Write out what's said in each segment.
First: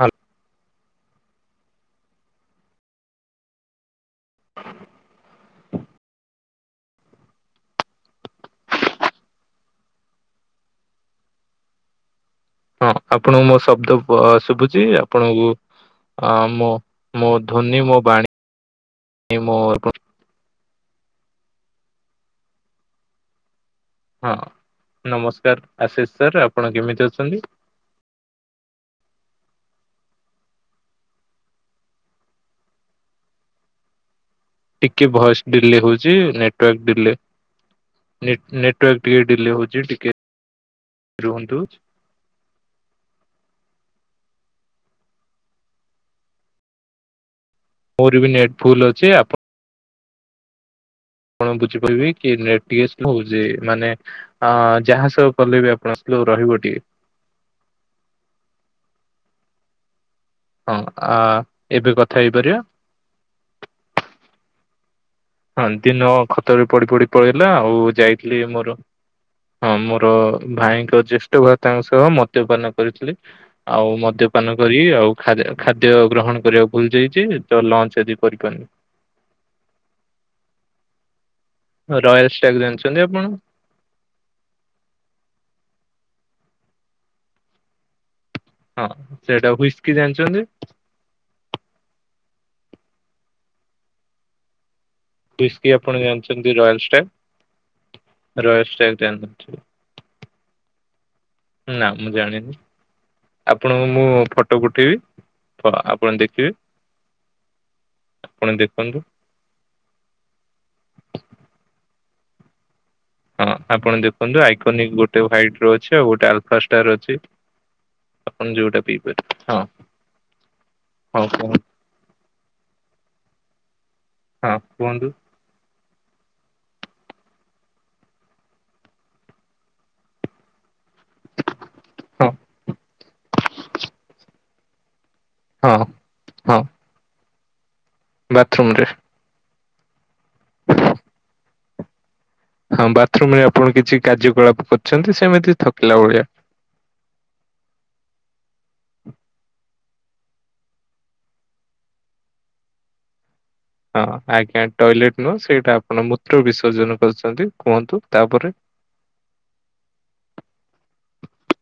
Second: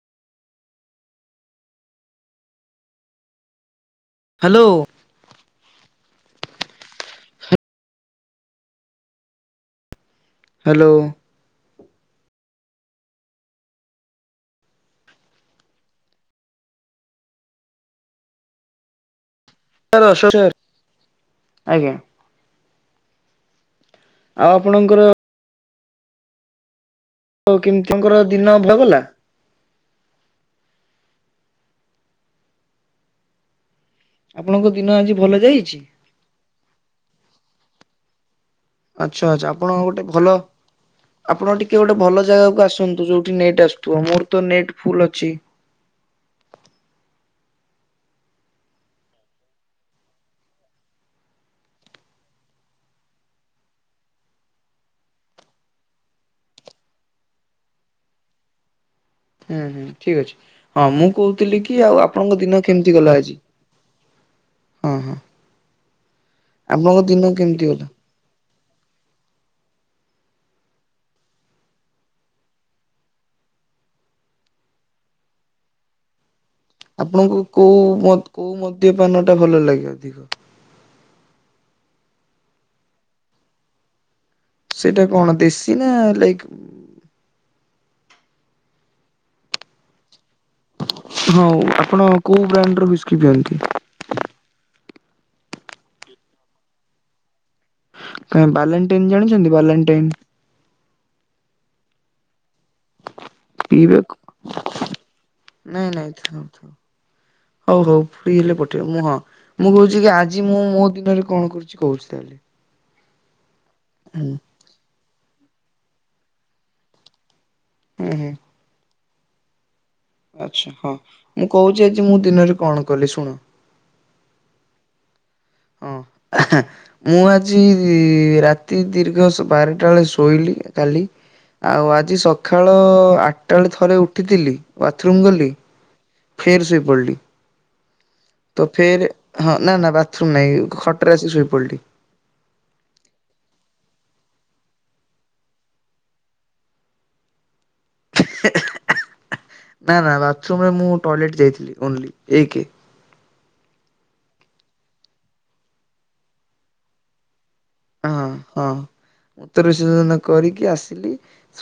ହାଲ hello. Hello. ହଁ ଆପଣଙ୍କୁ ମୋ ଶବ୍ଦ ଆ ଶୁଭୁଚି ଆପଣଙ୍କୁ। ଅ ମୁଁ ମୋ ଧୋନି ମୋ ବାଣୀ ମୋ [unintelligible] ଆଜ୍ଞା। ହଁ ଆଉ ଆପଣଙ୍କର ନମସ୍କାର ଆଶିଷ ସାର୍ ଆପଣ କେମିତି ଅ ହଉ କେମତି ତାଙ୍କର ଦିନ ଭଲ ଗଲା? ଆପଣଙ୍କ ଦିନ ଟିକେ ଆଜି ଭଲ ଭଏସ ଯାଇଛି? ଡିଲେ ହଉଛି ନେଟୱାର୍କ ଡିଲେ। ନେ ଆଚ୍ଛା ଆଛା ଆପଣଙ୍କ ଗୋଟେ ଭଲ ଆପଣ ରୁହନ୍ତୁ ଟିକେ ଗୋଟେ ଭଲ ଜାଗାକୁ ଆସନ୍ତୁ ଯୋଉଠି ନେଟ ଆସୁଥିବ ମୋର ତ ନେଟ ଫୁଲ୍ ଅଛି। ମୋର ବି ନେଟ ଫୁଲ୍ ଅଛି ଆପ ଆପଣ ବୁଝିପାରିବେ କି ନେଟ ଟିକେ ଶ୍ଲୋ ହଉଛି ମାନେ ଅଁ ଯାହା ସବୁ କଲେ ବି ଆପଣ [unintelligible] ରହିବ ଟିକେ। ହୁଁ ହୁଁ। ଠିକ ଅଛି। ହଁ ମୁଁ କହୁଥିଲି କି ଏବେ ଆଉ କଥା ଆପଣଙ୍କ ହେଇପାରିବା ଦିନ କେମିତି ଗଲା ଆଜି? ହଁ ହଁ। ହଁ ଦିନ ଖଟରେ ପଡି ଆପଣଙ୍କ ପଡି ଦିନ ପଳେଇଲା କେମିତି ଆଉ ଗଲା? ଯାଇଥିଲି ମୋର ହଁ ମୋର ଭାଇଙ୍କ ଜ୍ୟେଷ୍ଠ ଭ୍ରାତାଙ୍କ ସହ ମଦ୍ୟପାନ କରିଥିଲି ଆଉ ମଦ୍ୟପାନ କରି ଆଉ ଖାଦ-ଖାଦ୍ୟ ଗ୍ରହଣ କରିଆକୁ ଭୁଲ ଆପଣଙ୍କୁ ଯାଇଛି ତ କୋଉ ଲଞ୍ଚ ମଦ ଆଜିି କୋଉ କରିପାରିନି। ମଦ୍ୟପାନ ଟା ଭଲ ଲାଗେ ଅଧିକ? ରୟାଲ ଷ୍ଟାଗ ଜାଣିଛନ୍ତି ଆପଣ? ସେଇଟା କଣ ଦେଶୀ ନା ଲାଇକ୍ ହଁ ସେଟା ହୁଇସ୍କି ଜାଣିଛନ୍ତି? ହଁ ଆପଣ କୋଉ ବ୍ରାଣ୍ଡ ର ହୁଇସ୍କି ପିଅନ୍ତି? ହୁଇସ୍କି ଆପଣ ଜାଣିଛନ୍ତି ରୟାଲ ଷ୍ଟାଗ? କାଇଁ ରୟାଲ ଷ୍ଟାଗ ବାଲାଣ୍ଟାଇନ ଜାଣିଛନ୍ତି ଜାଣିନଥିବେ। ବାଲାଣ୍ଟାଇନ ନା ମୁଁ ଜାଣିନି। ଆପଣଙ୍କୁ ପିଇବେ ମୁଁ ଫଟୋ ପଠେଇବି। ପ ନାଇଁ ନାଇଁ ଆପଣ ଥାଉ ଦେଖିବେ। ଥାଉ। ହଉ ହଉ ଫ୍ରି ଆପଣ ହେଲେ ପଠେଇବେ ଦେଖନ୍ତୁ ମୁଁ ହଁ ମୁଁ କହୁଛି କି ଆଜି ମୁଁ ମୋ ଦିନରେ କଣ କରିଛି କହୁଛି। ତାହେଲେ ହଁ ଆପଣ ହୁଁ ଦେଖନ୍ତୁ ଆଇକୋନିକ ଗୋଟେ ହ୍ବାଇଟ ର ଅଛି ଆଉ ଗୋଟେ ଆଲଫା ଷ୍ଟାର ଅଛି। ହୁଁ ହୁଁ ଆପଣ ଯୋଉଟା ପିଇ ପାରିବେ ହଁ। ଆଚ୍ଛା ହଁ ମୁଁ କହୁଛି ଆଜି ମୁଁ ଦିନରେ କଣ କଲି ଶୁଣ। ହଁ କୁହନ୍ତୁ। ହଁ। ଆ ହାଁ ମୁଁ ଆଜି ରାତି ଦୀର୍ଘ ସ ବାରେଟା ବେଳେ ଶୋଇଲି। କାଲି ଆଉ ଆଜି ହଁ ସଖାଳ ଆଟା ବେଳେ ଥରେ ଉଠିଥିଲି ବା ଥ୍ରୁମ ଗଲି ହଁ ହଁ। ଫେରେ ଶୋଇ ପଡିଲି ତ ବାଥରୁମ ରେ ଫେରେ ହଁ। ନା ନା ବାଥରୁମ ନାଇଁ ଖଟରେ ଆସି ଶୋଇ ପଡ଼ିଲି। ହଁ ବାଥରୁମ ରେ ଆପଣ କିଛି କାର୍ଯ୍ୟକଳାପ କରିଛନ୍ତି ସେମିତି ଥକିଲା ଭଳିଆ। ହ [unintelligible] ନା ନା ବାଥରୁମରେ ମୁଁ ଟଏଲେଟ ଯାଇଥିଲି ଓନ୍ଲି ଏକେ। ହଁ ଆଜ୍ଞା ଟଏଲେଟ ନୁହଁ ସେଇଟା ଆପଣ ମୂତ୍ର ବିସର୍ଜନ କରିଛନ୍ତି। କୁହନ୍ତୁ ହଁ ତାପରେ ହଁ ମୂତ୍ର ବିସର୍ଜନ କରିକି ଆସିଲି।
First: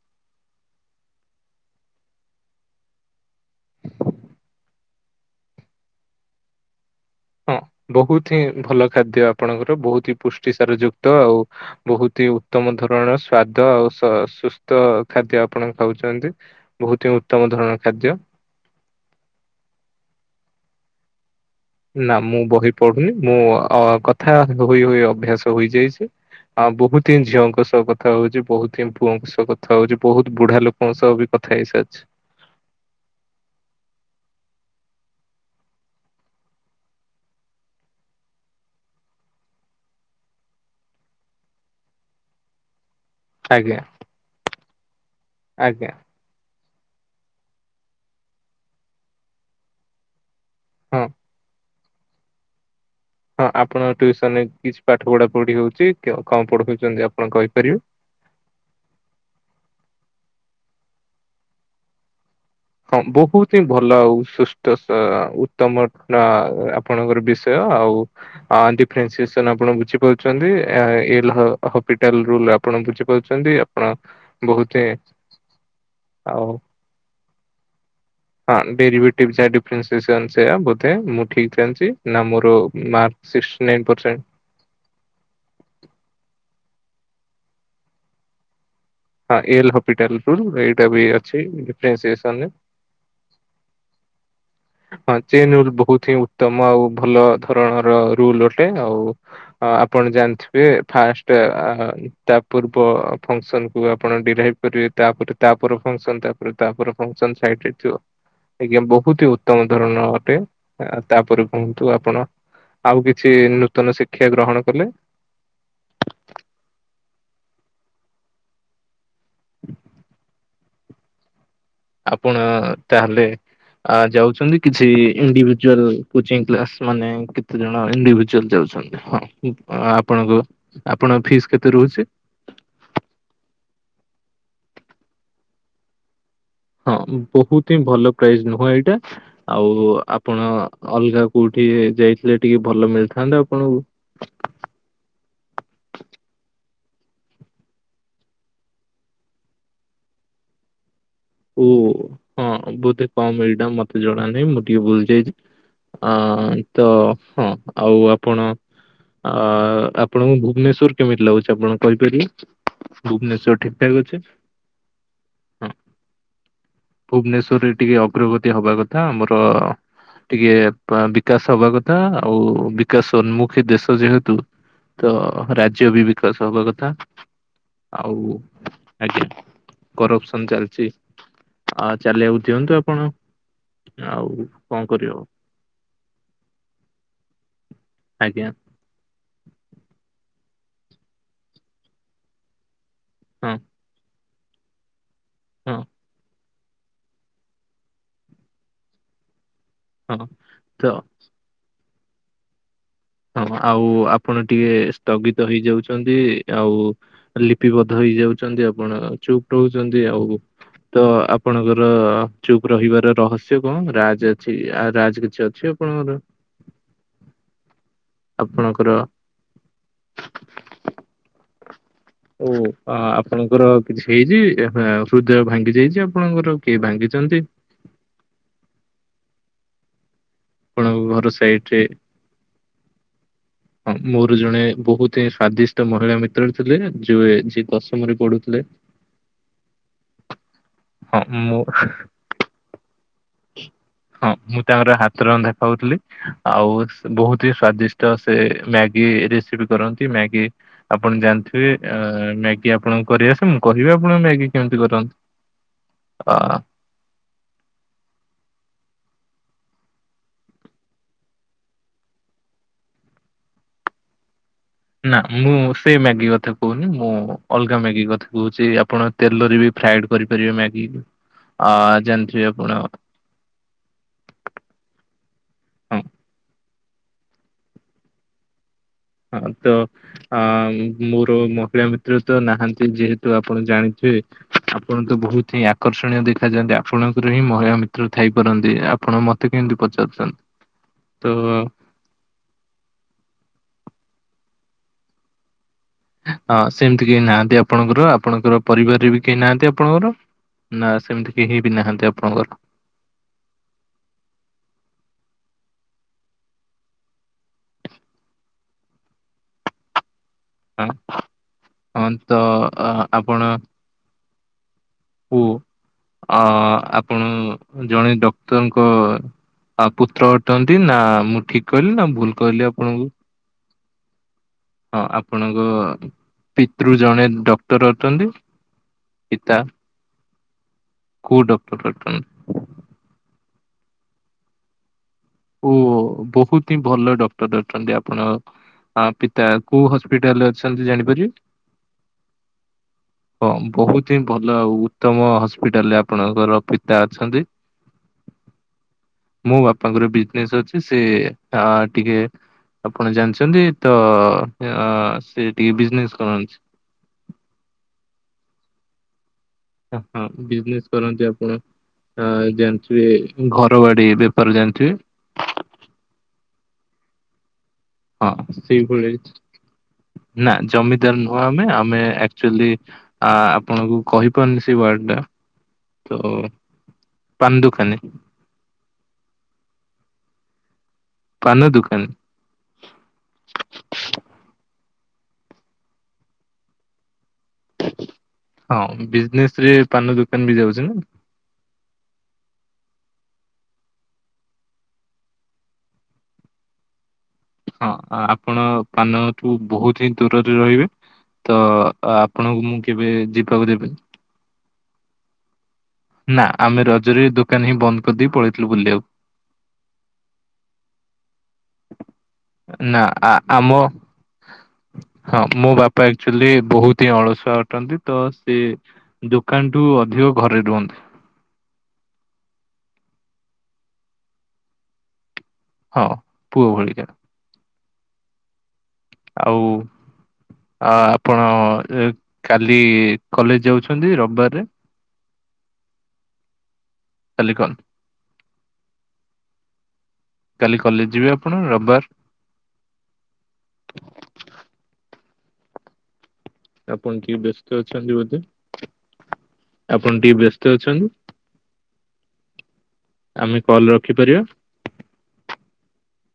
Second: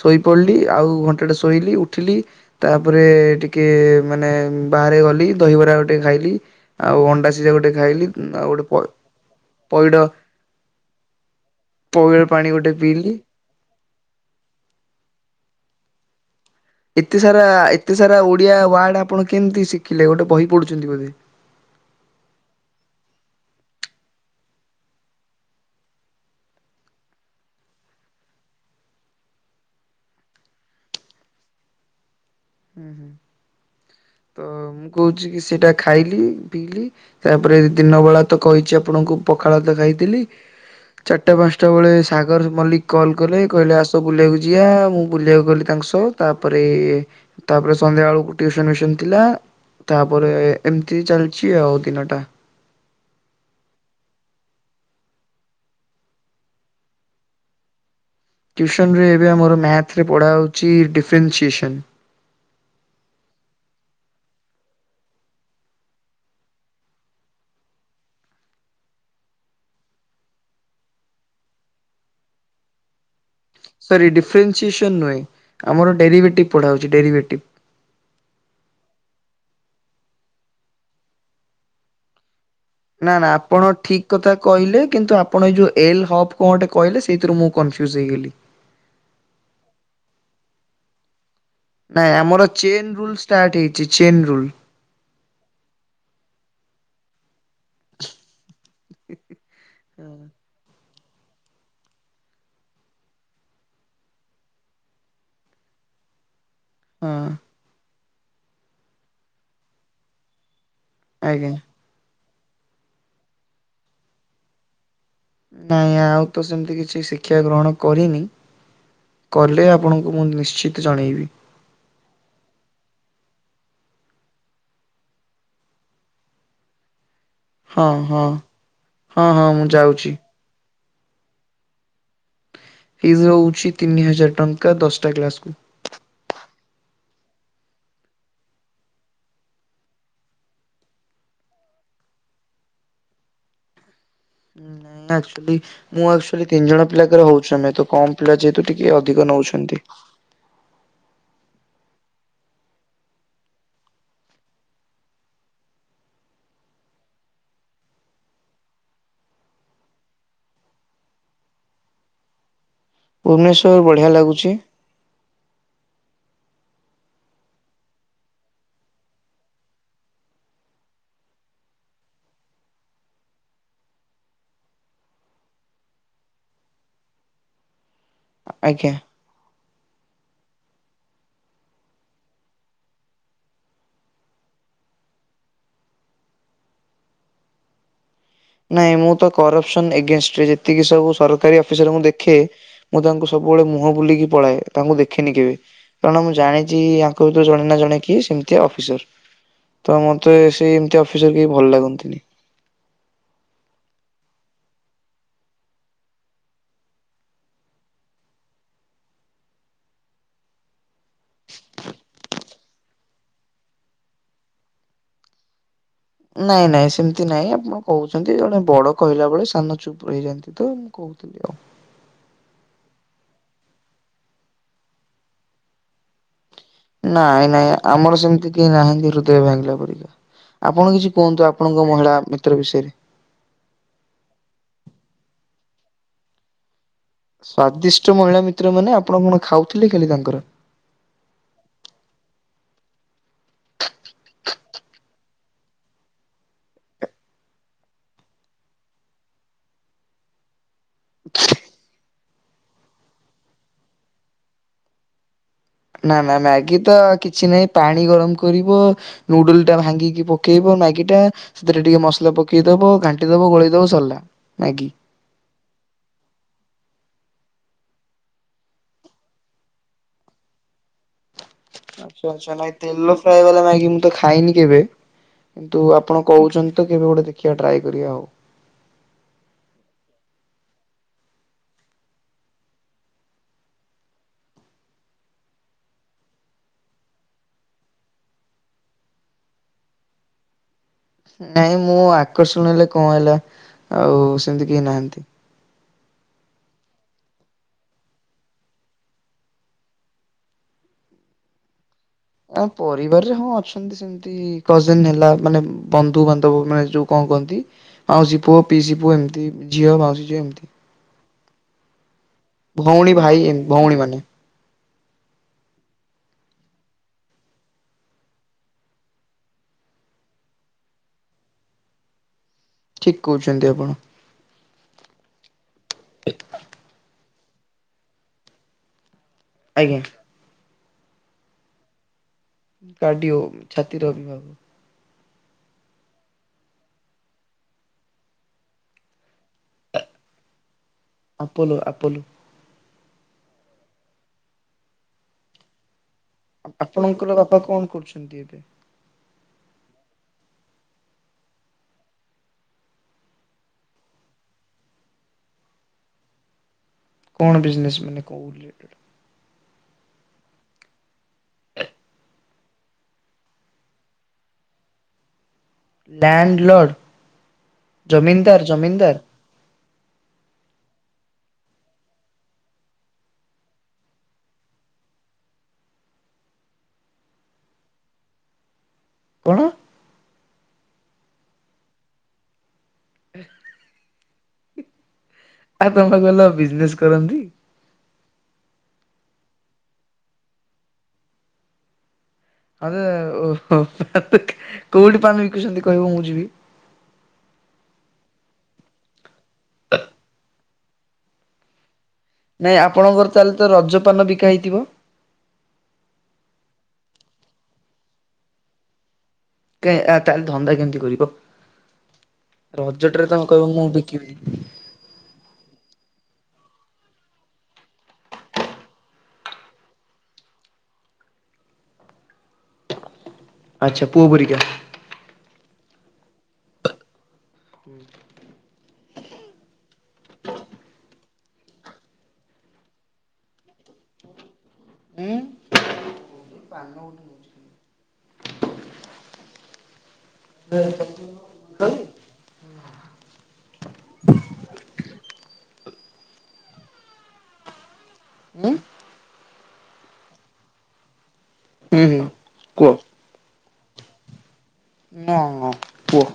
ଶୋଇପଡିଲି ଆଉ ଘଣ୍ଟା ଟା ଶୋଇଲି ଉଠିଲି ତାପରେ ଟିକେ ମାନେ ଉଁ ବାହାରେ ଗଲି ଦହିବରା ଗୋଟେ ଖାଇଲି। ଆଉ ଅଣ୍ଡା ସିଝା ହଁ ଗୋଟେ ଖାଇଲି ବହୁତ ଆଉ ହିଁ ଗୋଟେ ପ ଭଲ ଖାଦ୍ୟ ଆପଣଙ୍କର ପଇଡ଼ ବହୁତ ହି ପୁଷ୍ଟିସାର ଯୁକ୍ତ ଆଉ ପଇଡ଼ ବହୁତ ହି ପାଣି ଗୋଟେ ଉତ୍ତମ ପିଇଲି। ଧରଣର ସ୍ଵାଦ ଆଉ ସ ସୁସ୍ଥ ଖାଦ୍ୟ ଆ ପଣ ଖାଉଛନ୍ତି। ବହୁତ ହିଁ ଏତେ ସାରା ଉତ୍ତମ ଆ ଧରଣର ଏତେ ଖାଦ୍ୟ ସାରା ଓଡିଆ ଓ୍ବାର୍ଡ ଆପଣ କେମିତି ଶିଖିଲେ ଗୋଟେ ବହି ପଢୁଛନ୍ତି ବୋଧେ। ନା ମୁଁ ବହି ପଢୁନି ମୁଁ ଅ କଥା ହୋଇ ହୋଇ ଅଭ୍ୟାସ ହୋଇଯାଇଛି। ଆ ବହୁତ ହିଁ ଝିଅଙ୍କ ସହ କଥା ହଉଚି ବହୁତ ହିଁ ପୁଅଙ୍କ ସହ କଥା ହଉଚି ବହୁତ ବୁଢା ଲୋକଙ୍କ ସହ ବି କ ଥା ହେଇ ସାରିଚି। ଉଁ ହୁଁ। ତ ମୁଁ କହୁଚି କି ସେଇଟା ଖାଇଲି ପିଇଲି ତା ପରେ ଦିନ ବେଳା ତ କହିଚି ଆପଣଙ୍କୁ କୁ ପଖାଳ ତ ଖାଇଥିଲି ଚାରିଟା ପାଞ୍ଚଟା ବେଳେ ସାଗର ମଲ୍ଲିକ କଲ୍ କଲେ କହିଲେ ଆଜ୍ଞା ଆସ ବୁଲିବାକୁ ଯିବା ମୁଁ ବୁଲିବାକୁ ଗଲି ତାଙ୍କ ଆଜ୍ଞା ସହ। ତା ପରେ ତା ପରେ ସନ୍ଧ୍ୟା ବେଳକୁ ଟିୟୁସନ୍ ଫିସନ୍ ଥିଲା। ତା ପରେ ଏମିତି ହଁ ଚାଲିଚି ଆଉ ଦିନଟା। ହଁ ଆପଣ ଟ୍ୟୁସନରେ କିଛି ପାଠ ପଢା ପଢି ହଉଚି। କେ କଣ ପଢଉଚନ୍ତି ଆପଣ କହିପାରିବେ? ଟ୍ୟୁସନରେ ଏବେ ଆମର ମ୍ୟାଥରେ ପଢ଼ା ହଉଚି ଡିଫେରନ୍ସିଏସନ୍। ହଁ ବହୁତ ହିଁ ଭଲ ଆଉ ସୁସ୍ଥ ସ ଉତ୍ତମ ଅ ଆପଣଙ୍କର ବିଷୟ। ତ ଆଉ ଆଁ ଡିଫେରନ୍ସିଏସନ୍ ଆପଣ ବୁଝି ପାରୁଚନ୍ତି ଆ ଏ-ଏଲ୍ ହ-ହପିଟାଲ୍ ରୁଲ୍ ଅ ଆମର। ଆପଣ ବୁଝିପା ସରି ଡିଫରେନ୍ସିଏସନ ନୁହେଁ ଆମର ଡେରିଭେଟିଭ୍ ପଢ଼ା ହଉଚି ଡେରିଟିଭ୍। ହଁ ଡେରିଭେଟିଭ୍ ଯା ଡିଫରେନ୍ସିଏସନ୍ ସେଆ ବୋଧେ ମୁଁ ଠିକ୍ ଜାଣିଚି। ନା ମୋର ମାର୍କ ନା ନା ସିକ୍ସଟି ଆପଣ ନାଇନ ଠିକ ପରସେଣ୍ଟ କଥା କହିଲେ କିନ୍ତୁ ଆପଣ ଏଇ ଯୋଉ ଏଲ ହବ୍ କଣଟେ କହିଲେ ସେଇଥିରୁ ମୁଁ କନଫ୍ୟୁଜ୍ ହେଇଗଲି। ହଁ ଏଲ ହପିଟାଲ୍ ରୁଲ୍ ଏଇଟା ବି ଅଛି ନାଇଁ ଆମର ଡିଫରେନ୍ସିଏସନ ଚେନ୍ ରୁଲ୍ ଷ୍ଟାର୍ଟ ହେଇଚି ଚେନ୍ ରୁଲ୍। ହଁ ଚେନ୍ ରୁଲ୍ ବହୁତ ହିଁ ଉତ୍ତମ ଆଉ ଭଲ ଧରଣର ରୁଲ୍ ଅ ଟେ ଆଉ ଆପଣ ଜାଣିଥିବେ ଫାଷ୍ଟ ଆ ତା ପୂର୍ବ ଫଙ୍କସନ୍ କୁୁ ଆପଣ ଡିରାଇଭ୍ କରିବେ ତା ପରେ ତା ପର ଫଙ୍କସନ୍ ତା ପରେ ତା ପର ହଁ ଫଙ୍କସନ୍ ସାଇଟ୍ ରେ ଥିବ। ଆଜ୍ଞା ବହୁତ ହି ଉତ୍ତମ ଧରଣର ଅଟେ। ଆ ତା ପରେ ଆଜ୍ଞା। କୁହନ୍ତୁ ଆପଣ ଆଉ କିଛି ନୂତନ ଶିକ୍ଷା ଗ୍ରହଣ କଲେ? ନାଇଁ ଆଉ ତ ସେମିତି କିଛି ଶିକ୍ଷା ଗ୍ରହଣ କରିନି। କଲେ ଆପଣଙ୍କୁ ମୁଁ ନିଶ୍ଚିତ ଜଣେଇବି। ଆପଣ ତା ହେଲେ ଆ ଯାଉଚନ୍ତି କିଛି ଇଣ୍ଡିଭିଜୁଆଲ କୋଚିଂ କ୍ଲାସ୍ ମାନେ କେତେ ଜଣ ହଁ ହଁ ଇଣ୍ଡିଭିଜୁଆଲ ଯାଉଚନ୍ତିଁ। ହଁ ଉଁ ଆପଣଙ୍କୁ ଆପଣଙ୍କ ଫିସ୍ କେତେ ରହୁଚି? ଫିସ୍ ହଉଚି ତିନି ହଜାର ଟଙ୍କା ଦଶଟା କ୍ଲାସ୍ କୁ। ହଁ ବହୁତ ହିଁ ଭଲ ପ୍ରାଇସ୍ ନୁହଁ ଏଇଟା ଆଉ ଆପଣ ଅଲଗା କୋଉଠି ଯାଇଥିଲେ ଟିକେ ଭଲ ମିଳିଥାନ୍ତା ଆପଣଙ୍କୁ। ନାଇଁ ଆକ୍ଚ୍ୟୁଲି ମୁଁ ଆକ୍ଚ୍ୟୁଲି ତିନି ଜଣ ପିଲାକର ହଉଚୁ ଆମେ। ତ କମ ପିଲା ଯେହେତୁ ଟିକେ ଅଧିକ ନ ନଉଛନ୍ତି। ଓଃ ହଁ ବୋଧେ କମ୍ ଏଇଟା ମତେ ଜଣ ନାଇଁ ମୁଁ ଟିକେ ଭୁଲ ଯାଇଚି। ଅ ତ ହଁ ଆଉ ଆପଣ ଅ ଆପଣଙ୍କୁ ଭୁବନେଶ୍ଵର କେମିତି ଲାଗୁଚି ଆପଣ କହିପାରିବେ? ଭୁବନେଶ୍ୱର ଠିକ୍ ଠାକ୍ ବଢିଆ ଅଛି ଲାଗୁଛି ହଁ ଭୁବନେଶ୍ୱରରେ ଟିକେ ଅଗ୍ରଗତି ହବା କଥା ଆମର ଟିକେ ବିକାଶ ହବା କଥା ଆଉ ବିକାଶଉନ୍ମୁଖୀ ଦେଶ ଯେହେତୁ ତ ରାଜ୍ୟ ବି ବିକାଶ ହବା କଥା। ଆଉ ଆଜ୍ଞା। କରପସନ୍ ଚାଲିଚି। ଆ ଚାଲିଆକୁ ଦିଅନ୍ତୁ ଆପଣ। ଆଉ କଣ କରି ହବ? ନାଇଁ ମୁଁ ତ କରପ୍ସନ୍ ଏଗେନ୍ଷ୍ଟେ ରେ ଯେତିକି ସବୁ ସରକାରୀ ଅଫିସର୍ ଙ୍କୁ ଦେଖେ ମୁଁ ତାଙ୍କୁ ହଁ ସବୁବେଳେ ମୁହଁ ବୁଲିକି ପଳାଏ ତାଙ୍କୁ ଦେଖେନି କେବେ। ହଁ କାରଣ ମୁଁ ଜାଣି ଚି ଆୟଙ୍କ ଭିତରୁ ଜଣେ ନା ଜଣେ କିଏ ସେମିତିଆ ଅଫିସର୍। ତ ହଁ। ମତେ ତ ସେମତିଆ ଅଫିସର୍ କେଇ ଭଲ ଲାଗନ୍ତିନି। ହଁ ଆଉ ଆପଣ ଟିକେ ସ୍ଥଗିତ ହେଇଯାଉଚନ୍ତି। ଆଉ ଲିପିବଦ୍ଧ ହେଇଯାଉ ଯାଉଚନ୍ତି ଆପଣ ଚୁପ୍ ରହୁଚନ୍ତି ଆଉ ତ ଆପଣଙ୍କର ଚୁପ୍ ରହିବାର ରହସ୍ୟ କଣ ରାଜ୍ ଅଛି ଆ ରାଜ୍ କିଛି ଅଛି ଆପ ନାଇଁ ନାଇଁ ସେମିତି ନାଇଁ ଆପଣ କହୁ ଚନ୍ତି ଜଣେ ଆପଣଙ୍କର ବଡ କହିଲା ବେଳେ ସାନ ଚୁପ ହେଇଯାନ୍ତି ତ ମୁଁ କହୁଥିଲି ଆଉ। ଓ ଆପଣଙ୍କର କିଛି ହେଇଛି ହୃଦୟ ଭାଙ୍ଗି ଯାଇଛି ଆପଣଙ୍କର? କିଏ ଭାଙ୍ଗିଛନ୍ତି ନାଇଁ ନାଇଁ ଆମର ସେମିତି କେହି ନାହାଁନ୍ତି ହୃଦୟ ଭାଙ୍ଗିଲା ପରିକା। ଆପଣ ଆପଣଙ୍କ କିଛି ଘର କୁହନ୍ତୁ ସାଇଟ୍ ଆପଣଙ୍କ ମହିଳା ମିତ୍ର ବିଷୟରେ ହଁ ମୋର ଜଣେ ବହୁତ ହିଁ ସ୍ଵାଦିଷ୍ଟ ମହିଳା ମିତ୍ର ଥିଲେ। ଯଉ ଯିଏ ଦଶମରେ ସ୍ଵାଦିଷ୍ଟ ମହିଳା ପଢୁଥିଲେ ମିତ୍ର ମାନେ ଆପଣ କଣ ଖାଉଥିଲେ ଖାଲି ତାଙ୍କର ହଁ ମୁଁ ହଁ ମୁଁ ତାଙ୍କର ହାତ ରନ୍ଧା ଖାଉଥିଲି ଆଉ ବହୁତ ହି ସ୍ଵାଦିଷ୍ଟ ସେ ମ୍ୟାଗି ରେସିପି କରନ୍ତି ମ୍ୟାଗି ଆପଣ ଜାଣିଥିବେ ଏ ମ୍ୟାଗି ଆପଣଙ୍କ କରିଆସେ? ମୁଁ କହିବି ଆପଣଙ୍କ ମ୍ୟାଗି କେମିତି କରନ୍ତି? ନା ନା ଅ ମ୍ୟାଗି ତ କିଛି ନାହିଁ ପାଣି ଗରମ କରିଵ ନୁଡୁଲ ଟା ଭାଙ୍ଗିକି ପକେଇବ ମ୍ୟାଗି ଟା ସେଥିରେ ଟିକେ ମସଲା ପକେଇଦବ ଘାଣ୍ଟିଦବ ଗୋଳେଇଦବ ସରିଲା। ମ୍ୟାଗି। ନା ମୁଁ ସେଇ ମ୍ୟାଗି କଥା କହୁ ମୁଁ ଅଲଗା ମ୍ୟାଗି କଥା କହୁଛି ଆପଣ ତେଲରେ ବି ଫ୍ରାଏଡ କରିପାରିବେ ମ୍ୟାଗି ଆ ଆଛା ଜାଣିଥିବେ ଆଛା ଆପଣ ନାଇ ତେଲ ଫ୍ରାଏ ବାଲା ମ୍ୟାଗି ମୁ ତ ଖାଇନି କେବେ। କିନ୍ତୁ ହଁ ଆପଣ କହୁଛନ୍ତି ତ କେବେ ଗୋଟେ ଦେଖିବା ଟ୍ରାଏ କରିବା ଆଉ। ହଁ ତ ଅ ମୋର ମହିଳା ମିତ୍ର ତ ନାହାନ୍ତି ଯେହେତୁ ଆପଣ ଜାଣି ଯେ ଆପଣ ତ ବହୁତିହିଁ ଆକର୍ଷଣୀୟ ଦେଖାଯାଆନ୍ତି। ଆପଣଙ୍କର ହିଁ ମହିଳା ମିତ୍ର ଥାଇପାରନ୍ତି। ଆପଣ ମତେ କେମିତି ପଚାରୁଛନ୍ତି? ତ ନାଇଁ ମୁଁ ଆକର୍ଷଣ ହେଲେ କଣ ହେଲା ଆଉ ସେମିତି କେହି ନାହାନ୍ତି। ହଁ ସେମିତି କେହି ନାହାନ୍ତି ଆପଣଙ୍କର ଆପଣଙ୍କର ପରିବାରରେ ବି କେହି ନାହାନ୍ତି ଆପଣଙ୍କର? ନା ସେମିତି କେହି ବି ନାହାନ୍ତି ଆପ୍ ପରିବାରରେ ହଁ ଅଛନ୍ତି ସେମିତି କଜନ ହେଲା ମାନେ ବନ୍ଧୁ ବାନ୍ଧବ ମାନେ ଯୋଉ କଣ କହନ୍ତି। ମାଉସୀ ପୁଅ ପିଇସି ପୁଅ ଏମିତି ଝିଅ ମାଉସୀ ଯେମିତି ହନ୍ ଭଉଣୀ ଭାଇ ଏମ୍ ଭଉଣୀମାନେ ହୁ ଅ ଆପଣ ଜଣେ ଡକ୍ଟରଙ୍କ ଆଉ ପୁତ୍ର ଅଟନ୍ତି। ନା ମୁଁ ଠିକ କହିଲି ନା ଭୁଲ କହିଲି ଆପଣଙ୍କୁ ଠିକ କହୁଛନ୍ତି ଆପଣ। ହଁ ଆପଣଙ୍କ ପିତୃ ଜଣେ ଡକ୍ଟର ଅଟନ୍ତି? ପିତା ଆଜ୍ଞା। କୋଉ ଡକ୍ଟର ଅଟନ୍ତି? କାର୍ଡିଓ। ଛାତିର ଓ ବହୁତ ହିଁ ଭଲ ଡକ୍ଟର ଅଛନ୍ତି ଆପଣ ହଁ ପିତା କୋଉ ହସ୍ପିଟାଲ ରେ ଅଛନ୍ତି ଜାଣି ଆପୋଲୋ ଆପୋଲୋ। ହଁ ବହୁତ ହିଁ ଭଲ ଆଉ ଉତ୍ତମ ହସ୍ପିଟାଲରେ। ଆପଣଙ୍କର ପିତା ଆପଣଙ୍କର ଅଛନ୍ତି। ବାପା କଣ କରୁଛନ୍ତି ଏବେ ମୋ ବାପାଙ୍କର ବି ବିଜିନେଷ ଅଛି ସେ ଟିକେ ଆପଣ ଜାଣିଛନ୍ତି ତ ସେ ଟିକେ ବିଜନେସ କରନ୍ତି। କଣ ବିଜନେସ ମାନେ କୋଉ ରିଲେ ହଁ ବିଜନେସ୍ କରନ୍ତି ଆପଣ? ଅ ଜାଣିଥିବେ ଘର ବାଡି ବେପାର ଜାଣିଥିବେ? ଲ୍ୟାଣ୍ଡଲଡ଼ ହଁ ଜମିନଦାର ସେଇଭଳି ଜମିନଦାର? ନା ଜମିଦାର ନୁହଁ ଆମେ ଆମେ ଆକ୍ଚୁଆଲି ଆପଣଙ୍କୁ କହିପାରୁନି ସେ ୱାଡଟା ତ ପାନ ଦୁକାନି। କଣ? ପାନ ଦୁକାନ। ଆଉ [unintelligible] ତମେ କହିଲ ବିଜନେସ କରନ୍ତି। ହଁ ବିଜନେସରେ ପାନ ଦୋକାନ ବି ଯାଉଚି ନା। ଆ [unintelligible] କୋଉଠି ପାନ ବିକୁଛନ୍ତି କହିବ ମୁଁ ଯିବି। ହଁ ଆପଣ ପାନଠୁ ବହୁତ୍ ହିଁ ଦୂରରେ ରହିବେ ତ। ଆ ଆପଣଙ୍କୁ ନାଇଁ ମୁଁ କେବେ ଆପଣଙ୍କର ତାହେଲେ ତ ଯିବାକୁ ଦେବ ରଜପାନ ବିକା ହେଇଥିବ ନା ଆମେ ରଜରେ ଦୋକାନ ହିଁ ବନ୍ଦ କରିଦେଇ ପଳେଇଥିଲୁ ବୁଲିବା କୁ। [unintelligible] ତାହେଲେ ଧନ୍ଦା କେମିତି କରିବ? [inaudible] ନା ରଜଟାରେ ଆଉ ତମେ କହିବ ଆମ ମୁଁ ବିକିବି ହଁ ମୋ ବାପା ଆକ୍ଚୁଲି। ବହୁତ୍ ହିଁ ଅଳସୁଆ ଅଟନ୍ତି ତ ସେ ଦୋକାନଠୁ ଅଧିକ ଘରେ ରୁହନ୍ତି। ଆଚ୍ଛା ପୁଅ ପରିକା। ହଁ ପୁଅ ଭଲିକା। [unintelligible] ଆଉ। ଆ ଆପଣ କାଲି କଲେଜ ଯାଉଛନ୍ତି ରବିବାରରେ? ହୁଁ। କାଲି କ କାଲି କଲେଜ ଯିବେ ଆପଣ ହୁଁ ରବିବାର? ଆପଣ କି ବ୍ୟସ୍ତ ଅଛନ୍ତି ବୋଧେ। ଆପଣ ଟିକେ ବ୍ୟସ୍ତ ହୁଁ ଅଛନ୍ତି। କୁହ। ଆମେ କଲ ହଁ ରଖିପାରିବା। ହଁ କୁହ।